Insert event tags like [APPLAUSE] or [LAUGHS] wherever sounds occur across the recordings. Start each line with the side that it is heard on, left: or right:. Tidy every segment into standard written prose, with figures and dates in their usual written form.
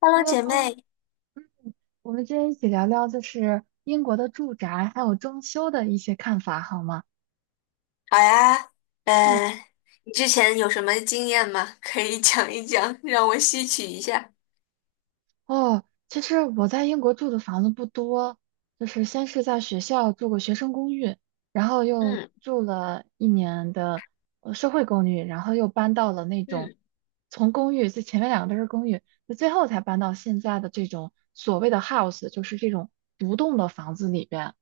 left: Hello,姐
right: Hello，
left: 妹，
right: 我们今天一起聊聊就是英国的住宅还有装修的一些看法，好吗？
left: 好呀。
right: 嗯，
left: 呃，你之前有什么经验吗？可以讲一讲，让我吸取一下。
right: 哦，其实我在英国住的房子不多，就是先是在学校住过学生公寓，然后又
left: 嗯
right: 住了一年的社会公寓，然后又搬到了那种
left: 嗯
right: 从公寓，就前面两个都是公寓，就最后才搬到现在的这种所谓的 house，就是这种独栋的房子里边。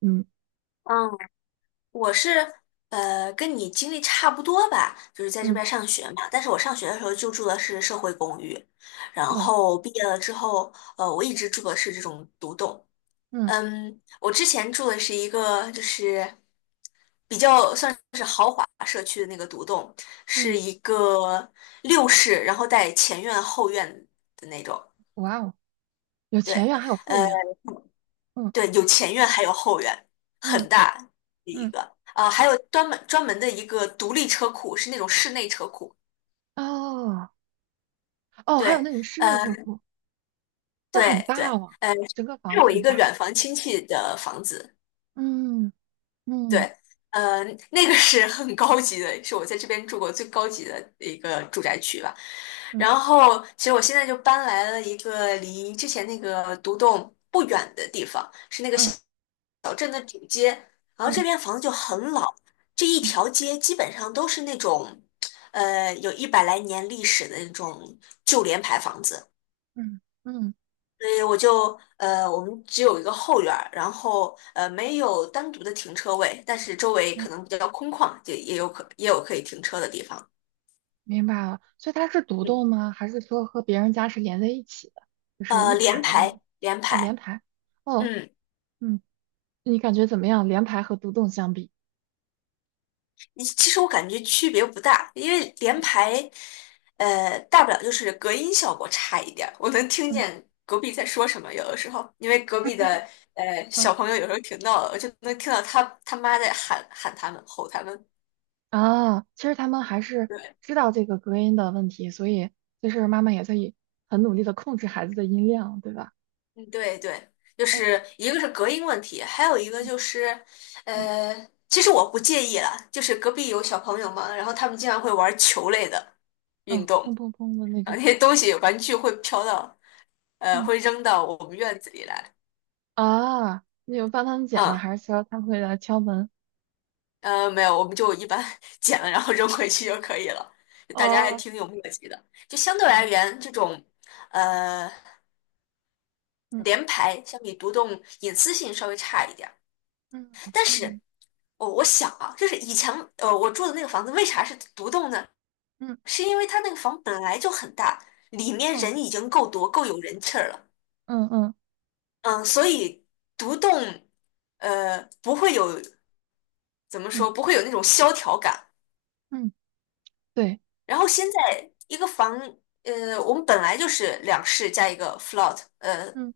right: 嗯
left: 嗯，我是跟你经历差不多吧，就是在这
right: 嗯，
left: 边上学嘛。但是我上学的时候就住的是社会公寓，然
right: 有
left: 后毕业了之后，我一直住的是这种独栋。
right: 嗯
left: 嗯，我之前住的是一个就是比较算是豪华社区的那个独栋，
right: 嗯，
left: 是一个六室，然后带前院后院的那种。
right: 哇哦。有前
left: 对，
right: 院还有后
left: 呃，
right: 院，嗯
left: 对，有前院还有后院，很
right: 嗯
left: 大的一
right: 嗯，
left: 个。还有专门的一个独立车库，是那种室内车库。
right: 哦哦，还有
left: 对，
right: 那种室内
left: 呃，
right: 车库，那很
left: 对对，
right: 大哦，
left: 呃，
right: 整个房
left: 是
right: 子
left: 我一
right: 很
left: 个
right: 大，
left: 远房亲戚的房子。
right: 嗯
left: 对，
right: 嗯
left: 呃，那个是很高级的，是我在这边住过最高级的一个住宅区吧。
right: 嗯
left: 然后，其实我现在就搬来了一个离之前那个独栋不远的地方，是那个小。
right: 嗯
left: 然后这
right: 嗯
left: 边房子就很老，这一
right: 嗯
left: 条街基本上都是那种，有一百来年历史的那种旧联排房子。
right: 嗯嗯
left: 所以我就我们只有一个后院儿，然后没有单独的停车位，但是周围
right: 嗯，
left: 可能比较空旷，也有也有可以停车的地方。
right: 明白了。所以它是独
left: 嗯，
right: 栋吗？还是说和别人家是连在一起的，就是一
left: 联
right: 排的那
left: 排
right: 种
left: 联
right: 哦，连
left: 排，
right: 排，哦，
left: 嗯，
right: 嗯，你感觉怎么样？连排和独栋相比？
left: 其实我感觉区别不大，因为联排大不了就是隔音效果差一点儿，我能听
right: 嗯
left: 见隔壁在说什么，有的时候因为隔壁的
right: [LAUGHS]。
left: 小朋友有时候挺闹的，我就能听到他妈在喊他们吼他们。
right: 啊，其实他们还是
left: 对。
right: 知道这个隔音的问题，所以就是妈妈也在以很努力的控制孩子的音量，对吧？
left: 嗯，对对，就
right: 哦，
left: 是一个是隔音问题，还有一个就是，
right: 嗯
left: 呃，其实我不介意啦，就是隔壁有小朋友嘛，然后他们经常会玩球类的运
right: 嗯，砰
left: 动，
right: 砰砰的那
left: 啊，那
right: 种，
left: 些东西玩具会飘到，
right: 嗯
left: 会扔到我们院子里来，
right: 啊，你有帮他们剪吗？
left: 嗯，
right: 还是说他们会来敲门？
left: 没有，我们就一般 [LAUGHS] 捡了然后扔回去就可以了，大家还
right: 哦，
left: 挺有默契的，就相对而
right: 哦，
left: 言，这种，呃，
right: 嗯
left: 联排相比独栋隐私性稍微差一点儿，
right: 嗯
left: 但是。
right: 嗯
left: 我我想啊，就是以前我住的那个房子为啥是独栋呢？
right: 嗯，
left: 是因为它那个房本来就很大，里面
right: 哦，
left: 人已经够多，够有人气儿了。
right: 嗯嗯
left: 嗯，所以独栋不会有怎么
right: 嗯
left: 说，不会有那种萧条感。
right: 嗯，对，
left: 然后现在一个房我们本来就是两室加一个 float,
right: 嗯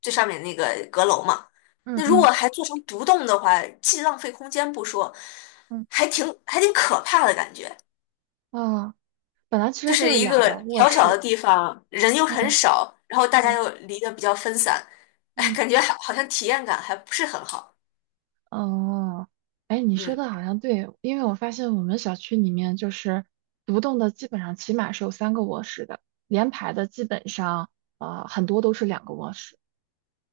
left: 最上面那个阁楼嘛。
right: 嗯
left: 那如果
right: 嗯
left: 还做成独栋的话，既浪费空间不说，
right: 嗯，
left: 还挺可怕的感觉。
right: 啊，本来其
left: 就
right: 实
left: 是
right: 就是
left: 一
right: 两个
left: 个
right: 卧
left: 小小的
right: 室，
left: 地方，人又很
right: 嗯
left: 少，然后大家
right: 对，
left: 又离得比较分散，哎，
right: 嗯。
left: 感觉好好像体验感还不是很好。
right: 哦，哎，你说
left: 嗯，
right: 的好像对，因为我发现我们小区里面就是独栋的，基本上起码是有三个卧室的，连排的基本上很多都是两个卧室。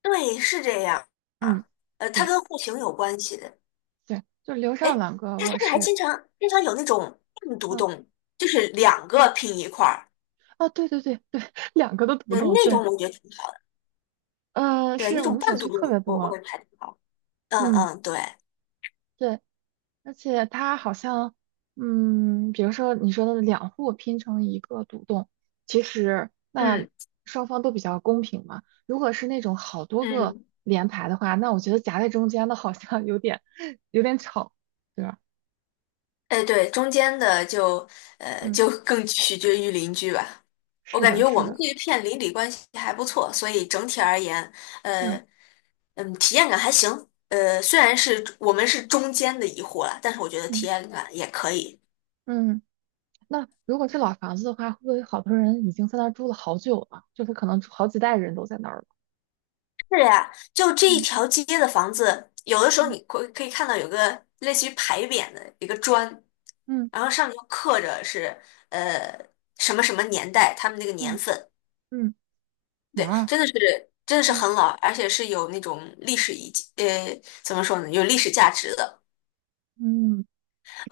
left: 对，是这样
right: 嗯，
left: 啊。它
right: 对
left: 跟户型有关系的。
right: 对，就留
left: 哎，
right: 上两个
left: 它现
right: 卧
left: 在还
right: 室。
left: 经常有那种半独
right: 嗯
left: 栋，就是
right: 嗯
left: 两个
right: 嗯，
left: 拼一块儿，
right: 哦，对对对对，[LAUGHS] 两个都独
left: 对，
right: 栋，
left: 那
right: 对，
left: 种我觉得挺好的。对，
right: 是
left: 那
right: 我
left: 种
right: 们小
left: 半独
right: 区
left: 栋，
right: 特别
left: 我我
right: 多。
left: 感觉还挺好。嗯
right: 嗯，
left: 嗯，对，
right: 对，而且它好像，嗯，比如说你说的两户拼成一个独栋，其实那
left: 嗯
right: 双方都比较公平嘛。如果是那种好多个
left: 嗯，
right: 连排的话，那我觉得夹在中间的好像有点 [LAUGHS] 有点吵，对吧？
left: 哎，对，中间的就
right: 嗯，
left: 就更取决于邻居吧。我
right: 是
left: 感
right: 的，
left: 觉
right: 是
left: 我们
right: 的，
left: 这一片邻里关系还不错，所以整体而言，呃，
right: 嗯
left: 嗯，体验感还行。虽然是我们是中间的一户了，但是我觉得体
right: 嗯
left: 验感也可以。
right: 嗯。那如果是老房子的话，会不会好多人已经在那儿住了好久了？就是可能好几代人都在那儿了。
left: 是呀，就这一
right: 嗯
left: 条街的房子，有的时候
right: 嗯
left: 你可以看到有个类似于牌匾的一个砖，
right: 嗯
left: 然后上面就刻着是呃什么什么年代，他们那个年
right: 嗯
left: 份。
right: 嗯，
left: 对，
right: 哇，
left: 真的是
right: 嗯
left: 很老，而且是有那种历史遗迹，怎么说呢，有历史价值的。
right: 嗯，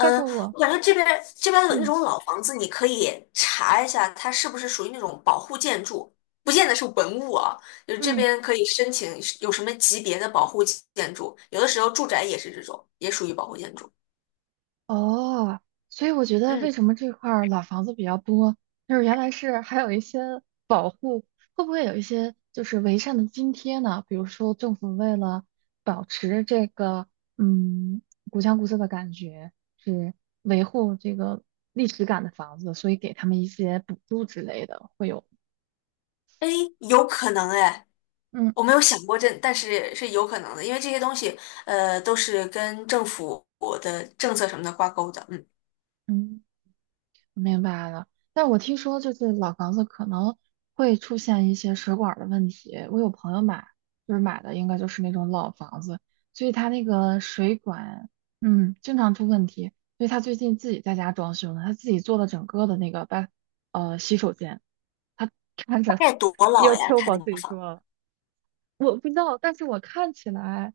right: 但是我。
left: 我感觉这边的那
right: 嗯。
left: 种老房子，你可以查一下，它是不是属于那种保护建筑，不见得是文物啊。就是这
right: 嗯，
left: 边可以申请有什么级别的保护建筑，有的时候住宅也是这种，也属于保护建筑。
right: 哦，所以我觉得为
left: 嗯，
right: 什么这块儿老房子比较多，就是原来是还有一些保护，会不会有一些就是完善的津贴呢？比如说政府为了保持这个嗯古香古色的感觉，是维护这个历史感的房子，所以给他们一些补助之类的，会有
left: 哎，有可能哎，
right: 嗯
left: 我没有想过这，但是是有可能的，因为这些东西都是跟政府的政策什么的挂钩的。嗯，
right: 嗯。明白了，但我听说就是老房子可能会出现一些水管儿的问题。我有朋友买，就是买的应该就是那种老房子，所以他那个水管，经常出问题。所以他最近自己在家装修呢，他自己做了整个的那个把洗手间，他看
left: 大
right: 着
left: 概多
right: [LAUGHS] 要
left: 老
right: o
left: 呀？他那
right: 自
left: 个
right: 己
left: 房，
right: 做了，我不知道，但是我看起来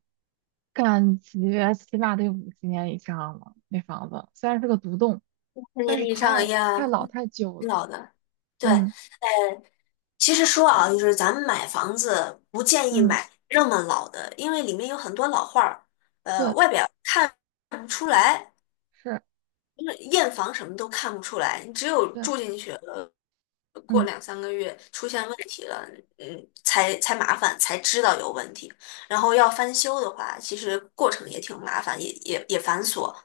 right: 感觉起码得50年以上了，那房子虽然是个独栋，
left: 十
right: 但
left: 年
right: 是
left: 以上
right: 太
left: 呀，
right: 太老
left: 嗯
right: 太旧
left: 挺
right: 了。
left: 老的。对，
right: 嗯
left: 其实说啊，就是咱们买房子不建议
right: 嗯，
left: 买那么老的，因为里面有很多老话儿，
right: 对，
left: 外表看不出来，
right: 是，
left: 因为验房什么都看不出来，你只有
right: 对，
left: 住进去了，过
right: 嗯，
left: 两三个月出现问题了，嗯，才麻烦，才知道有问题。然后要翻修的话，其实过程也挺麻烦，也繁琐。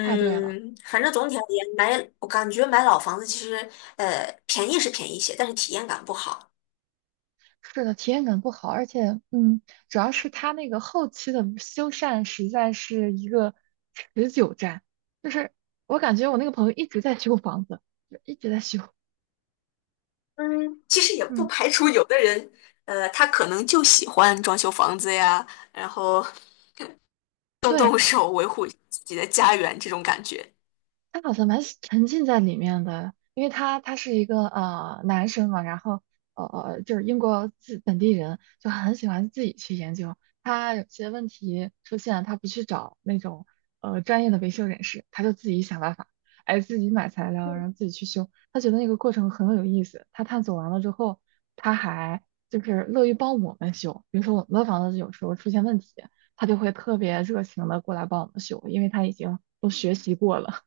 right: 太对了，
left: 反正总体而言，我感觉买老房子其实，便宜是便宜些，但是体验感不好。
right: 是的，体验感不好，而且，嗯，主要是它那个后期的修缮实在是一个持久战，就是我感觉我那个朋友一直在修房子，就一直在修，
left: 嗯，其实也不
right: 嗯，
left: 排除有的人，他可能就喜欢装修房子呀，然后 [LAUGHS]
right: 对，
left: 动手维护自己的家园这种感觉。
right: 他好像蛮沉浸在里面的，因为他是一个男生嘛，然后就是英国自本地人，就很喜欢自己去研究。他有些问题出现，他不去找那种专业的维修人士，他就自己想办法，哎，自己买材料，然后自己去修。他觉得那个过程很有意思。他探索完了之后，他还就是乐于帮我们修，比如说我们的房子有时候出现问题，他就会特别热情的过来帮我们修，因为他已经都学习过了。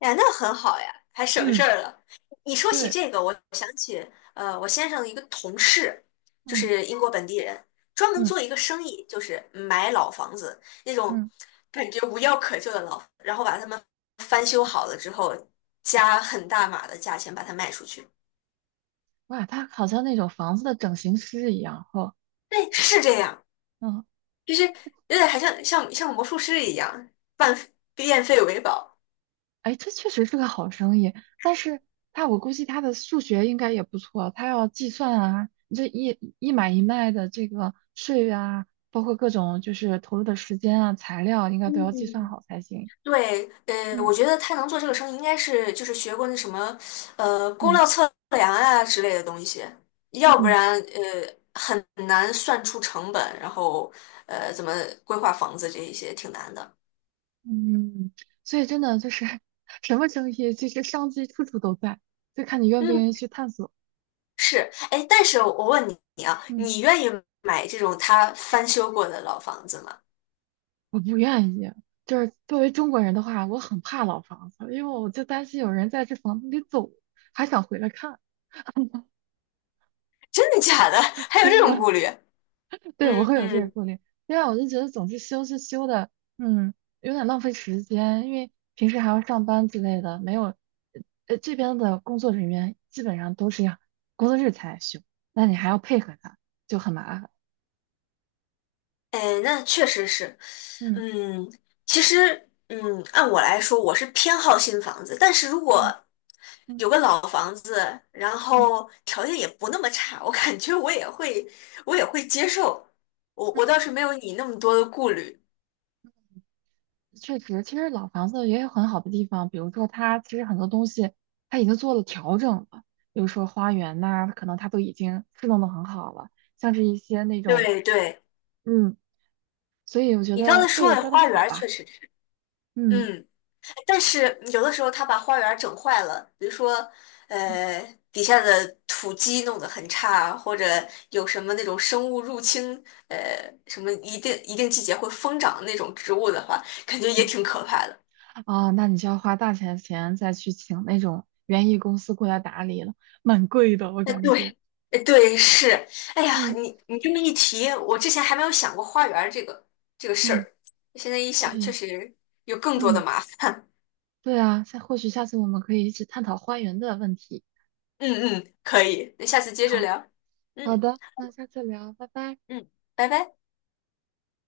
left: 呀，那很好呀，还省事
right: 嗯，
left: 儿了。你说起
right: 对，
left: 这个，我我先生的一个同事就
right: 嗯
left: 是英国本地人，专门
right: 嗯
left: 做一个生意，就是买老房子那种
right: 嗯，
left: 感觉无药可救的老，然后把他们翻修
right: 嗯
left: 好了之后，加很大码的价钱把它卖出去。
right: 哇，他好像那种房子的整形师一样，哦，
left: 对，是这样。
right: 嗯，
left: 就是有点还像像魔术师一样，半变废为宝。
right: 哎，这确实是个好生意，但是我估计他的数学应该也不错，他要计算啊，你这一买一卖的这个税啊，包括各种就是投入的时间啊、材料，应该都要计算
left: 嗯，
right: 好才行。
left: 对，我
right: 嗯
left: 觉得他能做这个生意，应该是就是学过那什么，工
right: 嗯
left: 料测量啊之类的东西，要不
right: 嗯
left: 然很难算出成本，然后怎么规划房子这一些挺难的。
right: 嗯，所以真的就是 [LAUGHS] 什么生意，其实商机处处都在，就看你愿不
left: 嗯，
right: 愿意去探索。
left: 是，哎，但是我问你啊，
right: 嗯。
left: 你愿意买这种他翻修过的老房子吗？
right: 我不愿意。就是作为中国人的话，我很怕老房子，因为我就担心有人在这房子里走，还想回来看。
left: 真的假的？[LAUGHS] 还有这
right: 真
left: 种
right: 的，
left: 顾虑？
right: [LAUGHS] 对，我
left: 嗯
right: 会有这个
left: 嗯。
right: 顾虑。另外，我就觉得总是修是修的，嗯，有点浪费时间，因为平时还要上班之类的，没有，这边的工作人员基本上都是要工作日才来修，那你还要配合他，就很麻烦。
left: 哎，那确实是，
right: 嗯
left: 嗯，其实，嗯，按我来说，我是偏好新房子，但是如果
right: 嗯嗯
left: 有个老房子，然
right: 嗯嗯。
left: 后条件也不那么差，我感觉我也会，我也会接受。我我倒是没有你那么多的顾虑。
right: 确实，其实老房子也有很好的地方，比如说它其实很多东西它已经做了调整了，比如说花园呐、可能它都已经施弄得很好了，像是一些那种，
left: 对对，
right: 嗯，所以我觉
left: 你刚
right: 得
left: 才
right: 各
left: 说
right: 有
left: 的
right: 各的
left: 花园
right: 好
left: 儿
right: 吧，
left: 确实是，
right: 嗯
left: 嗯。但是有的时候他把花园整坏了，比如说，
right: 嗯
left: 呃，底下的土基弄得很差，或者有什么那种生物入侵，呃，什么一定季节会疯长的那种植物的话，感觉也
right: 嗯，
left: 挺可怕的。
right: 嗯啊，那你就要花大钱再去请那种园艺公司过来打理了，蛮贵的，我
left: 哎，
right: 感觉，
left: 对，哎，对，是，哎呀，
right: 嗯
left: 你这么一提，我之前还没有想过花园儿这个事
right: 嗯，
left: 儿，现在一
right: 或
left: 想，确
right: 许，
left: 实有更多的
right: 嗯，
left: 麻烦。
right: 对啊，或许下次我们可以一起探讨花园的问题，
left: 嗯嗯，可以，那下次接着
right: 好
left: 聊。
right: 好
left: 嗯
right: 的，那下次聊，拜拜。
left: 嗯，拜拜。